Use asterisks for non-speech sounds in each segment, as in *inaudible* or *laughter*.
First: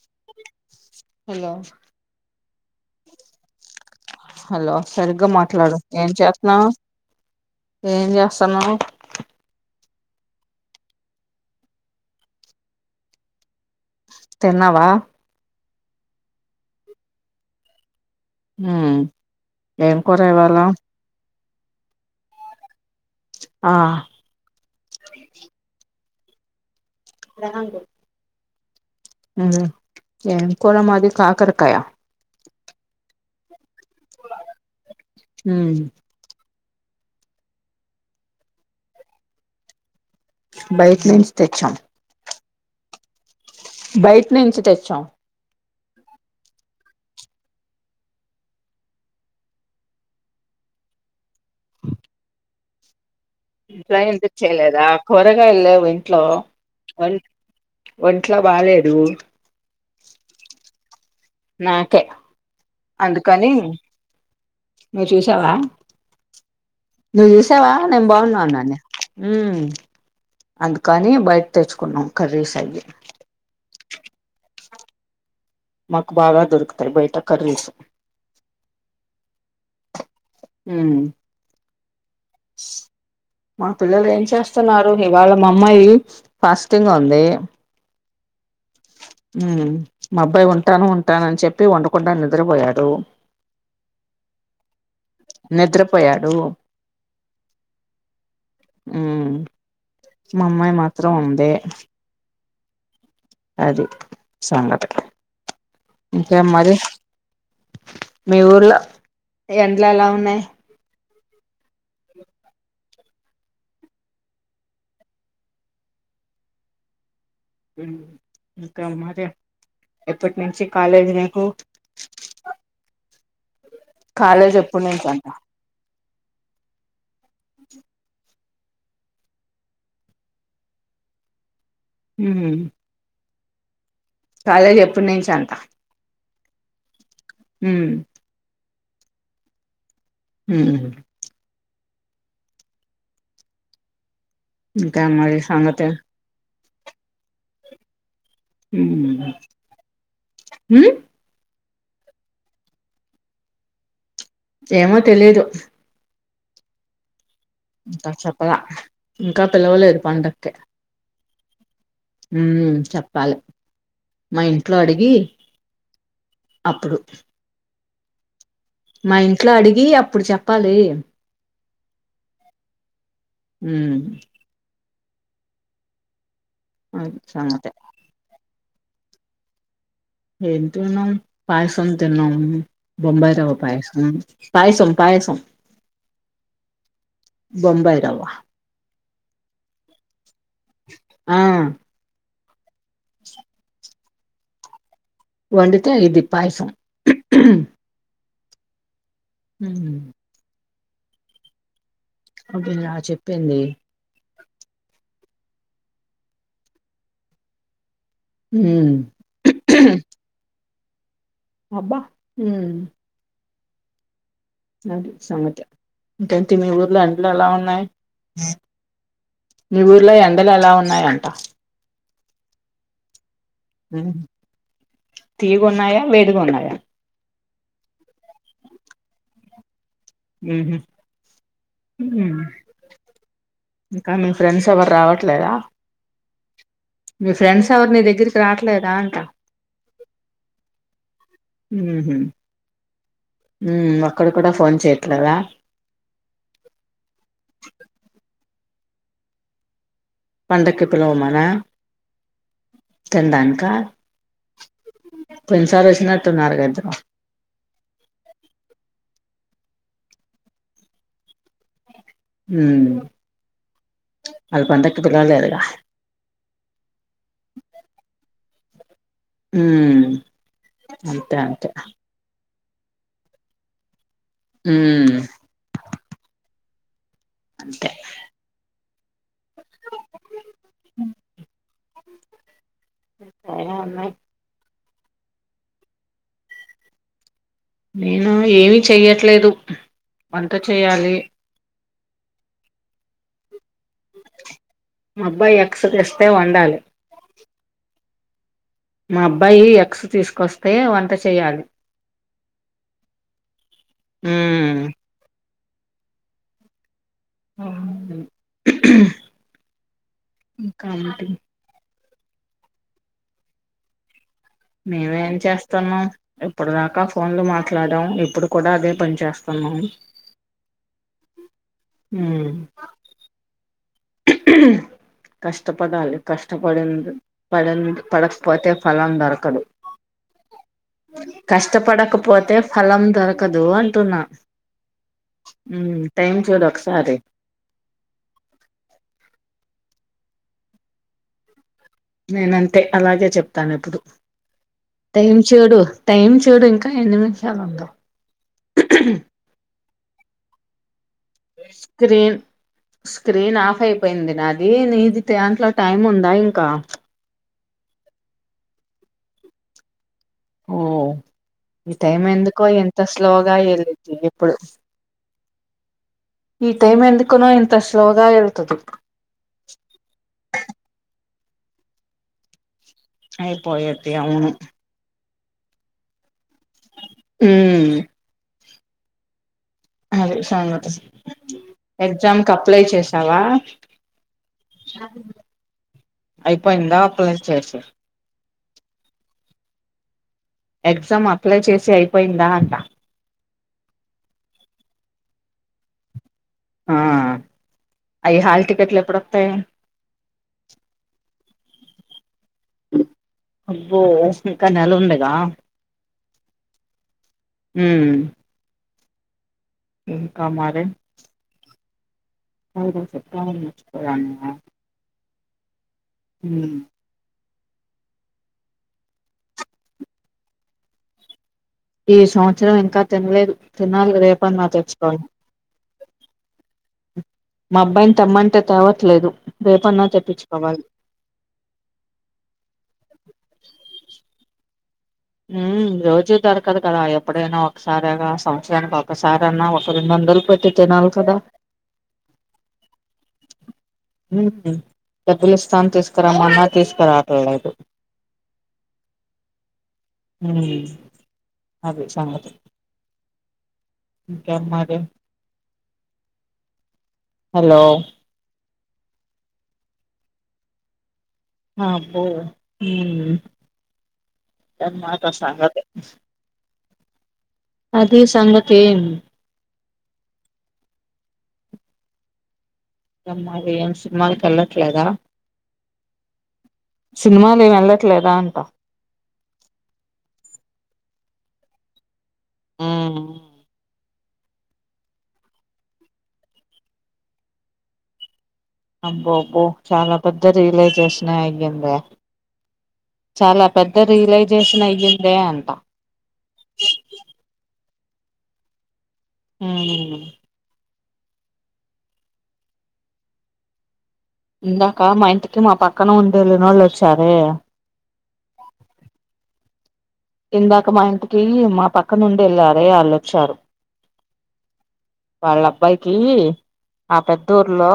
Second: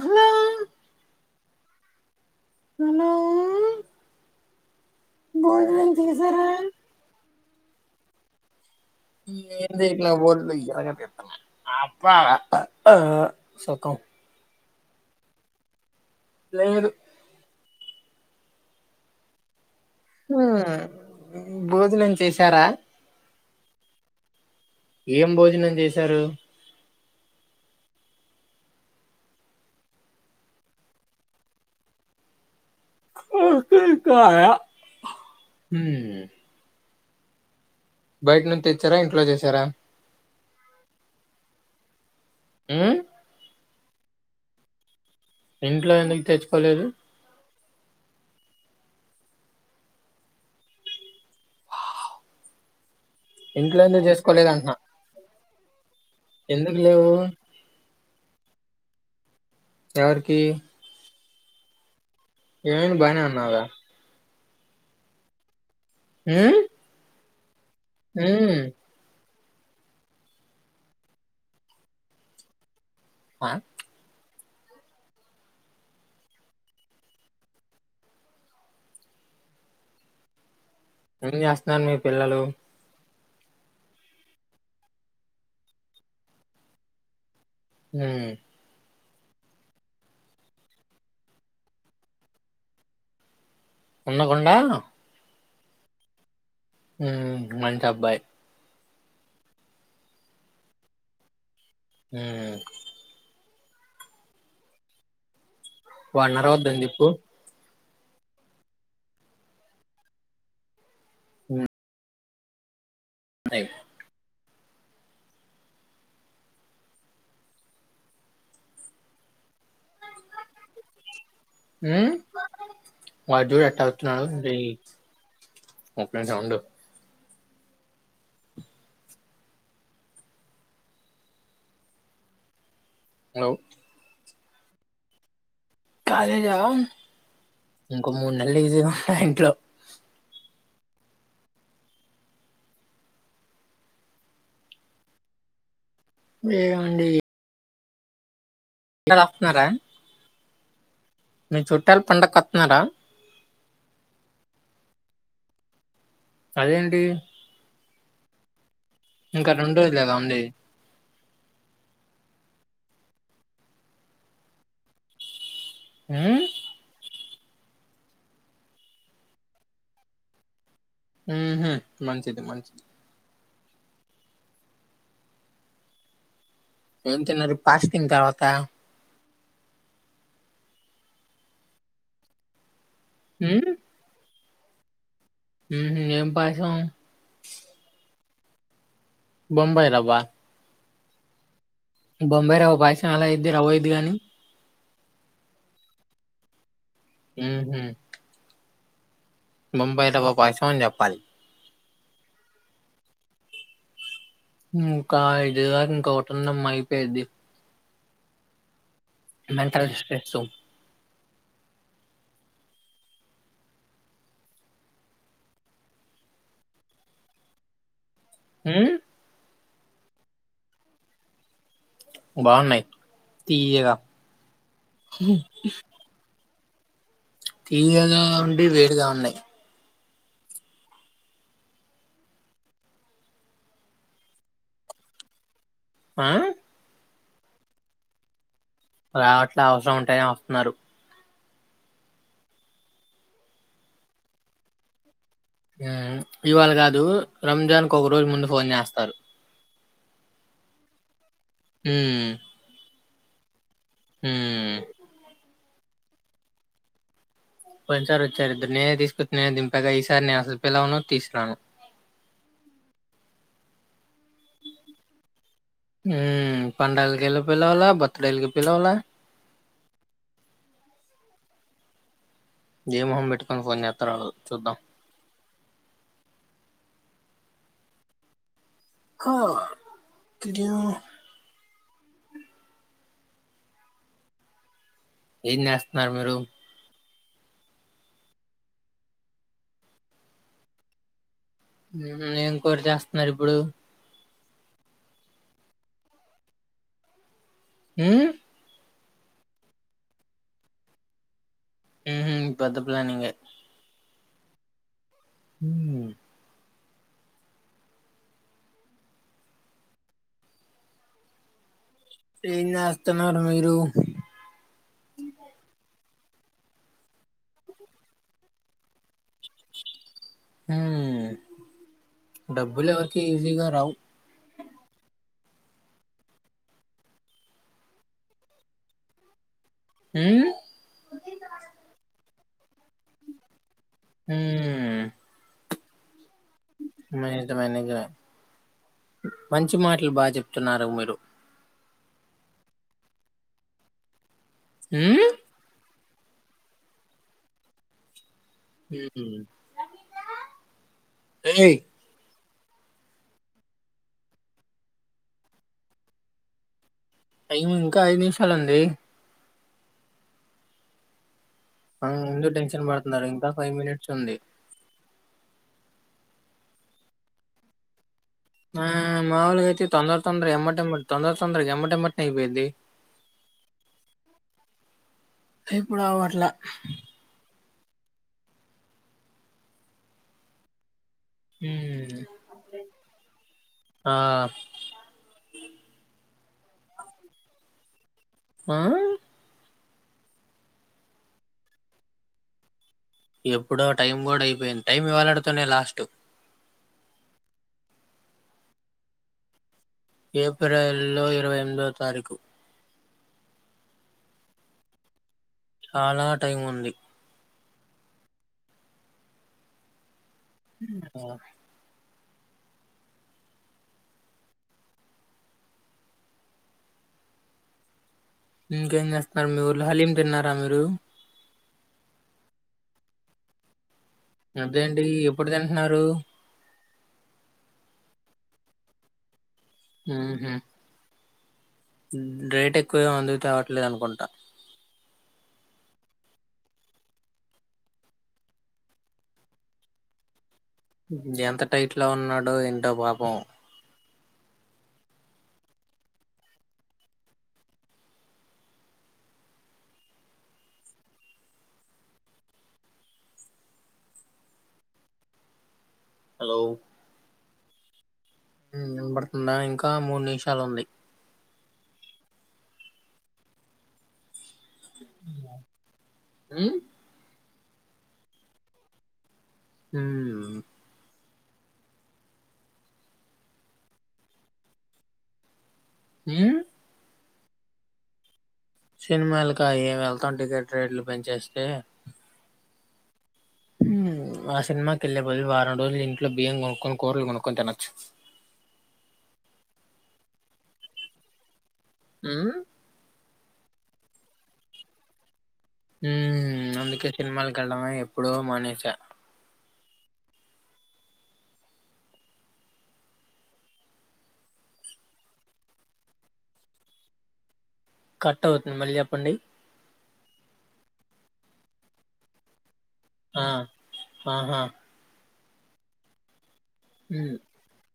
Hello hello hello hello సరిగ్గా మాట్లాడు ఏం చేసారా చేత్తన్నావ్ ఏం చేస్తున్నావ్ *unintelligible* తిన్నావా లేదు హుమ్ ఏం కూర ఇవాళ హ్మ్, భోజనం చేశారా ఆ ఏం భోజనం చేసి తరు రాంగ్ ఏం కూరా మాది కాకరకాయ ఆ ఉమ్ *unintelligible* బయట నుంచి తెచ్చారా ఇంట్లో చేసారా బయట నుంచి తెచ్చాం హ్మ్మ్ బయట నుంచి తెచ్చాం ఇంట్లో ఎందుకు తెచ్చుకోలేదు ఇంట్లో ఎందుకు చేయలేదా కూరగాయల్లేవు ఇంట్లో ఎందుకు లేవు ఒంట్లో బాలేదు ఎవరు ఎవరికి నాకే ఏమైంది బనే ఉన్నావుగా ను చూసావా హ్మ్మ్ నువ్వు చెస్ వాతావా నేను బాగున్నా నానీ ఉ అందుకని బయట తెచ్చుకున్నాం కర్రీ స్ అవి, ఆ, మాకు బాగా దొరుకుతాయి. బయట కర్రీస్ ఊ నన్ని పిల్లలు మా పిల్లలు ఏం చేస్తున్నారు, ఇవాళ మా అమ్మాయి ఫాస్టింగ్ గా ఉంది. ఉ ఉ మా అబ్బాయి ఉంటాను ఉంటాను, అని చెప్పి ఉండకుండా నిద్రపోయాడు. ఉన్నకుండా నిద్రపోయాడు, ఉ మంచి అబ్బాయి ఉ మా అమ్మాయి మాత్రం ఉంది. ఉ అది సంగతి వాణ్ణి ఇంకేం అరవద్దు మరి అని చెప్పు, మీ ఊర్లో ఎండ్లు ఎలా ఉన్నాయి. ఉ ఉన్నాయి ఇంకా మరి ఎప్పటి నుంచి కాలేజీలు, ఉ వాడ్ చూడు ఎ కాలేజ్ ఎప్పుడు నుంచి అంటున్న, సప్పుడేక ఉండు, హూ హలో కాలేజ్ ఎప్పటి నుంచి అంట అదే జవా ఉమ్ ఇంకో మూడు నెలలు ఈజీగా *unintelligible* ఊ ఇంకా మరి సంగతి, లేవండి అందరూ వస్తున్నారా, ఎ మీ చుట్టాలు పండగకి వస్తున్నారా, ఏమో తెలీదు, అదేంటి నాకు చెప్పలే ఇంకా రెండు రోజులు పిలవలేదు కదా ఉంది పండగాకి, హు చెప్పాలి మా ఇంట్లో అడిగి, ఉమ్, అప్పుడు మా ఇంట్లో అడిగి అప్పుడు చెప్పాలి. ఉహ్ మంచిది మంచిది. హ్ అది ఏంతిన్నారు సంగతి పాచ తిన్న తర్వాత ఏం తిన్నం పాయసం తిన్నాం. బొంబై రవ్వా ఉమ్, పాయసం. పాయసం పాయసం ఉమ్హుం, ఏం పాయసం బొంబాయి రవ్వా. బొంబై రవ్వా ఆ బొంబై రవ్వా పాయసం ఎలా అయిద్ది రవ్వాయిద్ది కాని. వండితే అయిద్ది పాయసం. హుహ్ మ్మ్ బొంబైయి రవ్వా పాయసం అని చెప్ ప్పాలి. ఒకేనా చెప్పింది. హ్ కాదు ఇంకా అవుతుందమ్మా అయిపోయిద్ది. హ్ మెంటల్ స్ట్రెస్సు. అబ్బా హ్ అది సంగతి. ఇంకేంటి మీ ఊర్లో ఎండలు ఎలా ఉన్నాయి. హ్మ్ మీ ఊర్లో ఎండలు ఎలా ఉన్నాయంట. బావున్నయి. హ్ తియ్యగున్నాయా, వేడిగ ఉన్నాయా. తీయగా ఉండి వేడిగా ఉన్నయి. హుహ్ హ్ ఇంకా మీ ఫ్రెండ్స్ ఎవ్వరు రావట్లేదా. ఆ మీ ఫ్రెండ్స్ ఎవరు నీదగ్గరికి రా రావట్లే అవసరం ఉంటనే వస్తున్నారు. హుహ్ హ్ ఒక్కడు కూడా ఫోన్ చెయ్యట్లేదా. హ్ ఇవాళ కాదు రంజాన్కు ఒకరోజు ముందు ఫోన్ చేస్తారు. పండక్కు పిలవమా హ చందాకా హ కొన్నిసార్ వచ్చినట్టున్నారుగద్దరు కొన్నిసారి వచ్చారు ఇద్దరు నేనే తీసుకుచ్చ నేనే దంగా ఈసారి నేను అసలు పిలను తీసన్నాను అ పంండాల గెళ పిల్లవాల బతుడలుకి పిలలే హ అంతతే అతే జై మహం పెట్టు పోయి అత్రదు అ అంతే కది *inaudible* సన్నా ఏం చేస్తున్నారు మీరు నేను ఏమి చెయ్యట్లేదు అంత చెయ్యాలి ఇం కోరి చేస్తున్నారు ఇప్పుడు మా అబ్బాయి ఎక్స తెస్తే వండాలి అ మా అబ్బాయి ఎక్స్ తీసుకొస్తే వంట చేయాలి ఇప్ప అంత పిలానింగ హ హ కాటి ఏం చేస్తున్నారు మీరు మేమేం చేస్తాన్నా ఎప్పుడుదాకా ఫోన్లు మాట్లాడాం ఇప్పుడు కూడా అదే పని చేేస్తున్నాము ఉమ్ డబ్బులు ఎవరికి ఈజీగా రావు కష్టపడాలి కష్టపడింది పడింది పడకపోతే ఫలం దొరకదు ఉ కష్టపడక పోతే ఫలం దొరకదు అంటున్నా ఉ ఉ టైమ్ంచ నక్ష్రే నిజమే నిజమే మంచి మాటలు బాగా చెప్తున్నారు మీరు నేనంతే అలాగే చెప్తాను ఎప్పుడు ఉ టైం చేడు టైమ్ చూడు ఇంకా ఎన్ని నిమిషాలు ఉందవు హ స్క్రీన్ స్క్రీన్ ఆఫ్ అయిపోయింది నాది నీది దాంట్లో టైం ఉందా ఇంకా టైం ఇంకా ఐదు నిమిషాలుంది ఓ ఈ ఆ టైం ఎందుకు ఎందుకో టెన్షన్ ఎంత పడుతున్నారు ఇంకా స్లోగా ఫైవ్ మినిట్స్ వెళ్ళద్ది ఉంది ఇప్పుడు ఈ టైం ఎందుకునో ఇంత స్లో ఆ మావలు గా అయితే తొందర తొందర ఎమ్మట్ ఎమ్మటే తొందర తొందర తొందర ఎమ్మటే అపోయిది అయి పోయితే అవును ఇప్పుడు అట్ల హుమ్ అదే సంగతి ఉ ఎగ్జామ్ క అప్లై చేసావా ఆ అయిపోయిందా అప్లై చెస్ ఆ ఎగ్జామ్ అప్లై చేసి అయిపోయిందా అంట ఎప్పుడో టైం కూడా అయిపోయింది టైం ఇవ్వలాడుతోనే లాస్ట్ ఆ అవి హాల్ టికెట్లు ఎప్పుడొస్తాయి ఏప్రిల్ లో ఇరవై ఎనిమిదవ తారీఖు అబ్బో ఇంకా నెల ఉంది గా చాలా టైం ఉంది ఉమ్ *inaudible* *inaudible* *unintelligible* హుమ్ ఇంకేం చేస్తున్నారు మీ ఊరి ల హలీం తిన్నారా మీరు ఈ సంవత్సరం ఇంకా తినలేదు తినాలి రేపన్నా అదే అండి తెచ్చుకోవాలి ఎప్పుడు తింటున్నారు మా అబ్బాయిని తమ్మంటే తేవట్లేదు రేపన్నా మ్మ్హ్మ్. తెప్పించుకోవాలి రేట్ ఎక్కువగా అందుకు తవట్లేదు అనుకుంటా ఊహు రోజు దొరకదు కదా ఎప్పుడైనా ఒకసారిేగా సంవత్సరానికి ఒకసారన్నా ఒక రెండు వందలు పెట్టీ ఎంత టైట్ లో ఉన్నాడో ఏంటో పాాపం డబ్బులి ఇస్తాను తీసుకురమ్మన్నా తీసుకురాట్లేదు అదే సంగతి ఇంకేం మరి హలో హలో వినబడుతుందా ఇంకా మూడు నిమిషాలు ఉంది అబ్బో ఏ మాత సంగతీ మ్మ్? అదే సంగతేం హమ్ అమ్మాది ఏం సినిమాలకు వెళ్ళట్లేదా అ సినిమాలు ఏమి వెళ్ళట్లేదా అంటా సినిమాలకి ఏం వెళ్తాం టికెట్ రేట్లు పెంచేస్తే ఆ ఆ సినిమాకి వెళ్ళే బదులు వారం రోజులు ఇంట్లో బియ్యం కొనుక్కొని కూరలు కొనుక్కొని తినొచ్చు అబ్బో అబ్బో చాలా పెద్ద రియలైజేషన్ అయ్యంది అ చాలా పెద్ద రియలైజేషన్ అయ్యిందే అం హమ్ అందుకే సినిమాల కేలడమే ఎపుడూ మానేస హమ్ ఇందాక మా ఇంటికి మా పక్కన ఉండేళ్ళనోళ్ళు వచ్చారు కట్ అవుతుంది మళ్ళీ చెప్పండి ఇందాక మా ఇంటికి మా పక్క నుండి వెళ్ళా ఆ ఆాహా వాళ్ళ అబ్బాయికి ఆ హ్మ్. పెద్ద ఊర్లో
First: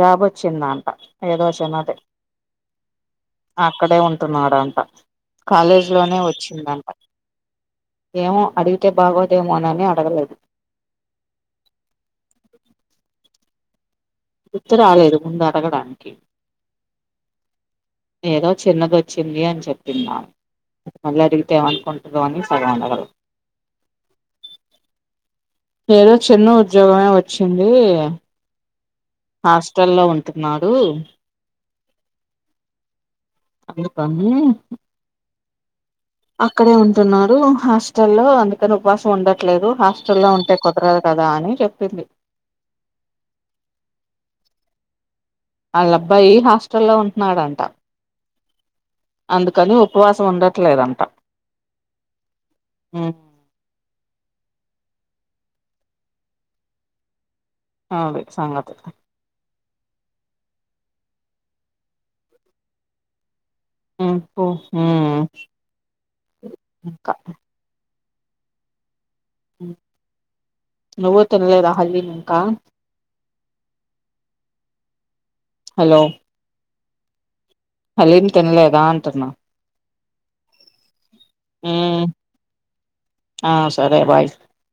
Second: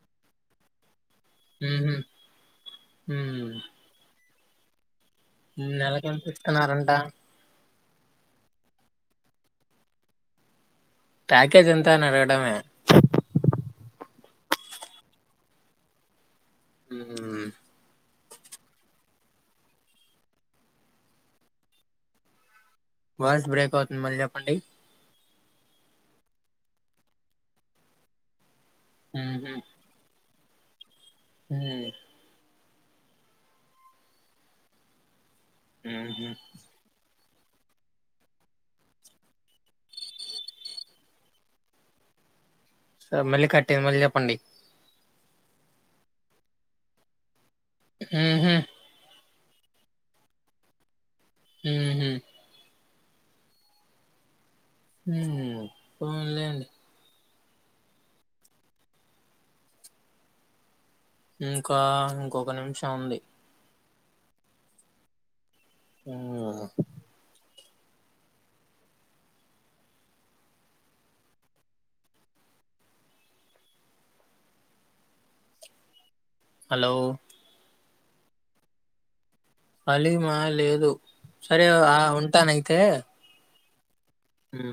జాబ్ వచ్చిందట ఏదు వశన్నటే హుహు. హ్మ్. అక్కడ ఉంట న్నాడంట కాలేజ్ లోనే వచ్ న్నాారంట ఏమో అడిగితే బాగోదేమోనని అడగలేదు ప్యాకేజ్ ఎంత అని ఆడగడమే గుర్తు రాలేదు ముందుడగడానికి హమ్ ఏదో చిన్నది వచ్చింది అని చెప్పింది అమే మళ్ళీ అడిగితేామ అనుకుంటుందో అని సగం అడగల వాయిస్ బ్రేక్ అవుతుంది మళ్ళీ చెప్పండి ఏదో చిన్న ఉద్యోగమే వచ్చింది హాస్టల్ లో ఉం తూనాడు హమ్ అ ప హుహు. అక్కడే ఉంటున్నారు హాస్టల్లో అందుకని ఉపవాసం ఉండట్లేదు హాస్టల్లో ఉంటే కుదరదు కదా అని చెప్పింది స మళ్ళీ కట్టయింది మళ్ళీ చెప్పండి వాళ్ళ అబ్బాయి హాస్టల్లో ఉంట్నాడంట మ్మ్ హ్మ్ అందుకని ఉపవాసం ఉండట్లేదంట మ్మ్ హ్మ్ మ్మ్ మ్మ్ హ్మ్ పోన్లేండి ఆ అదే సంగతి ఇంకా ఇంకొక నిమిషం ఉంది మ్మ్ ఓ మ్మ్ హ్మ్. ఇంకా నువ్వు తినలేదా హాలీమింక హలో హలో హలీమ్ తినలేదా అంటున్నా హలీమా లేదు సరే ఆ ఉమ్ ఉంటానయితే ఆ సరే బాయ్ హ్మ్.